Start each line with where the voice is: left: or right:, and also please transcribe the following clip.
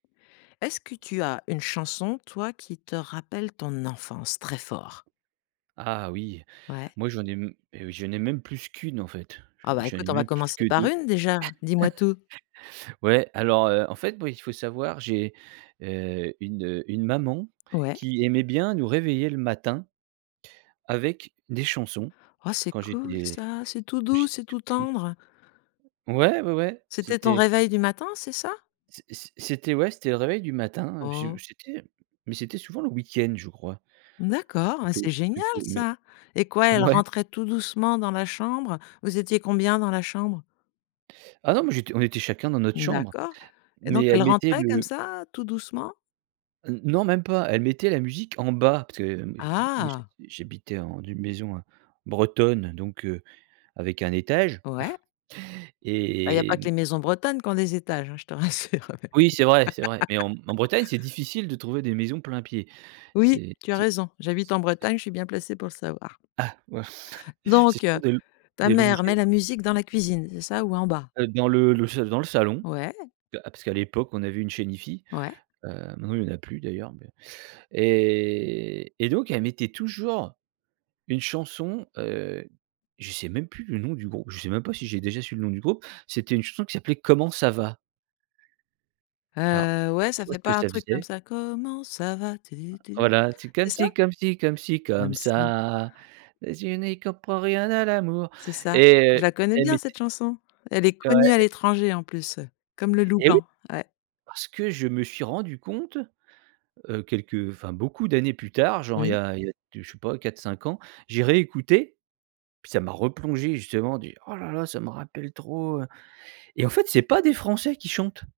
left: Est-ce que tu as une chanson, toi, qui te rappelle ton enfance, très fort?
right: Ah oui,
left: Ouais.
right: moi j'en ai m heu, j'en ai même plus qu'une, en fait,
left: Ah
right: j
left: bah
right: j'en
left: écoute,
right: ai
left: on va
right: même plus
left: commencer
right: que
left: par
right: 2.
left: 1 déjà! Dis-moi tout.
right: Ouais, alors, heu, en fait, moi, il faut savoir, j'ai, heu, une, heu, une maman
left: Ouais.
right: qui aimait bien nous réveiller le matin avec des chansons
left: Oh, c'est
right: quand
left: cool
right: j'étais
left: ça, c'est tout
right: quand
left: doux,
right: j'étais
left: c'est
right: tout
left: tout
right: petit.
left: tendre.
right: Ouais, ouais, ouais,
left: C'était ton
right: c'était
left: réveil du matin, c'est ça?
right: c c c'était ouais, c'était le réveil du matin, je
left: Oh.
right: j'étais mais c'était souvent le week-end, je crois
left: D'accord, mais c'est
right: plutôt
left: génial
right: plutôt mais
left: ça! Et quoi, elle
right: ouais.
left: rentrait tout doucement dans la chambre? Vous étiez combien dans la chambre?
right: Ah non, moi j'étais on était chacun dans notre chambre,
left: D'accord et donc
right: mais
left: elle
right: elle mettait
left: rentrait comme
right: le
left: ça, tout doucement?
right: N non, même pas, elle mettait la musique en bas parce que, hem, j moi
left: Ah!
right: je j'habitais en d'une maison, heu, bretonne, donc heu, avec un étage
left: Ouais. Ben, il y a pas
right: et
left: que
right: mmh
left: les maisons bretonnes qui ont des étages, hein, je te rassure.
right: Oui c'est vrai c'est vrai, mais en en Bretagne c'est difficile de trouver des maisons plein pied.
left: Oui,
right: C'est
left: tu as
right: c'est c
left: raison.
right: c
left: J'habite en
right: c
left: Bretagne, je suis bien placée pour le savoir.
right: Ah ouais. C'est
left: Donc
right: surtout des
left: ta
right: des
left: mère met la
right: longères.
left: musique dans la cuisine, c'est ça ou en bas?
right: Heu, dans le le s dans le salon.
left: Ouais.
right: Que a parce qu'à l'époque on avait une chaîne hifi,
left: Ouais.
right: heu, maintenant il y en a plus d'ailleurs, mais et et donc elle mettait toujours une chanson. Heu, je sais même plus le nom du grou je sais même pas si j'ai déjà su le nom du groupe. C'était une chanson qui s'appelait comment ça va. Alors
left: Heu, ouais, ça
right: tu vois
left: fait
right: ce que
left: pas un
right: ça
left: truc comme
right: faisait
left: ça, comment ça va, tu tu.
right: Voilà, c'est
left: C'est
right: comme
left: ça?
right: si comme si comme si, comme
left: Comme ça.
right: ça. Et je n'y comprend rien à l'amour
left: C'est ça,
right: et
left: je
right: heu,
left: la connais
right: elle
left: bien
right: mettait
left: cette chanson. Elle est connue
right: Ouais
left: à
right: et
left: l'étranger en plus, heu, comme le loup
right: et oui.
left: blanc. Ouais.
right: Parce que je me suis rendu compte, heu, quelques enfin, beaucoup d'années plus tard, genre il y
left: Oui.
right: a il y a de je sais pas, 4-5 ans, j'ai réécouté. Puis ça m'a replongé justement, du: «Oh là là, ça me rappelle trop, heu» et en fait, c'est pas des Français qui chantent!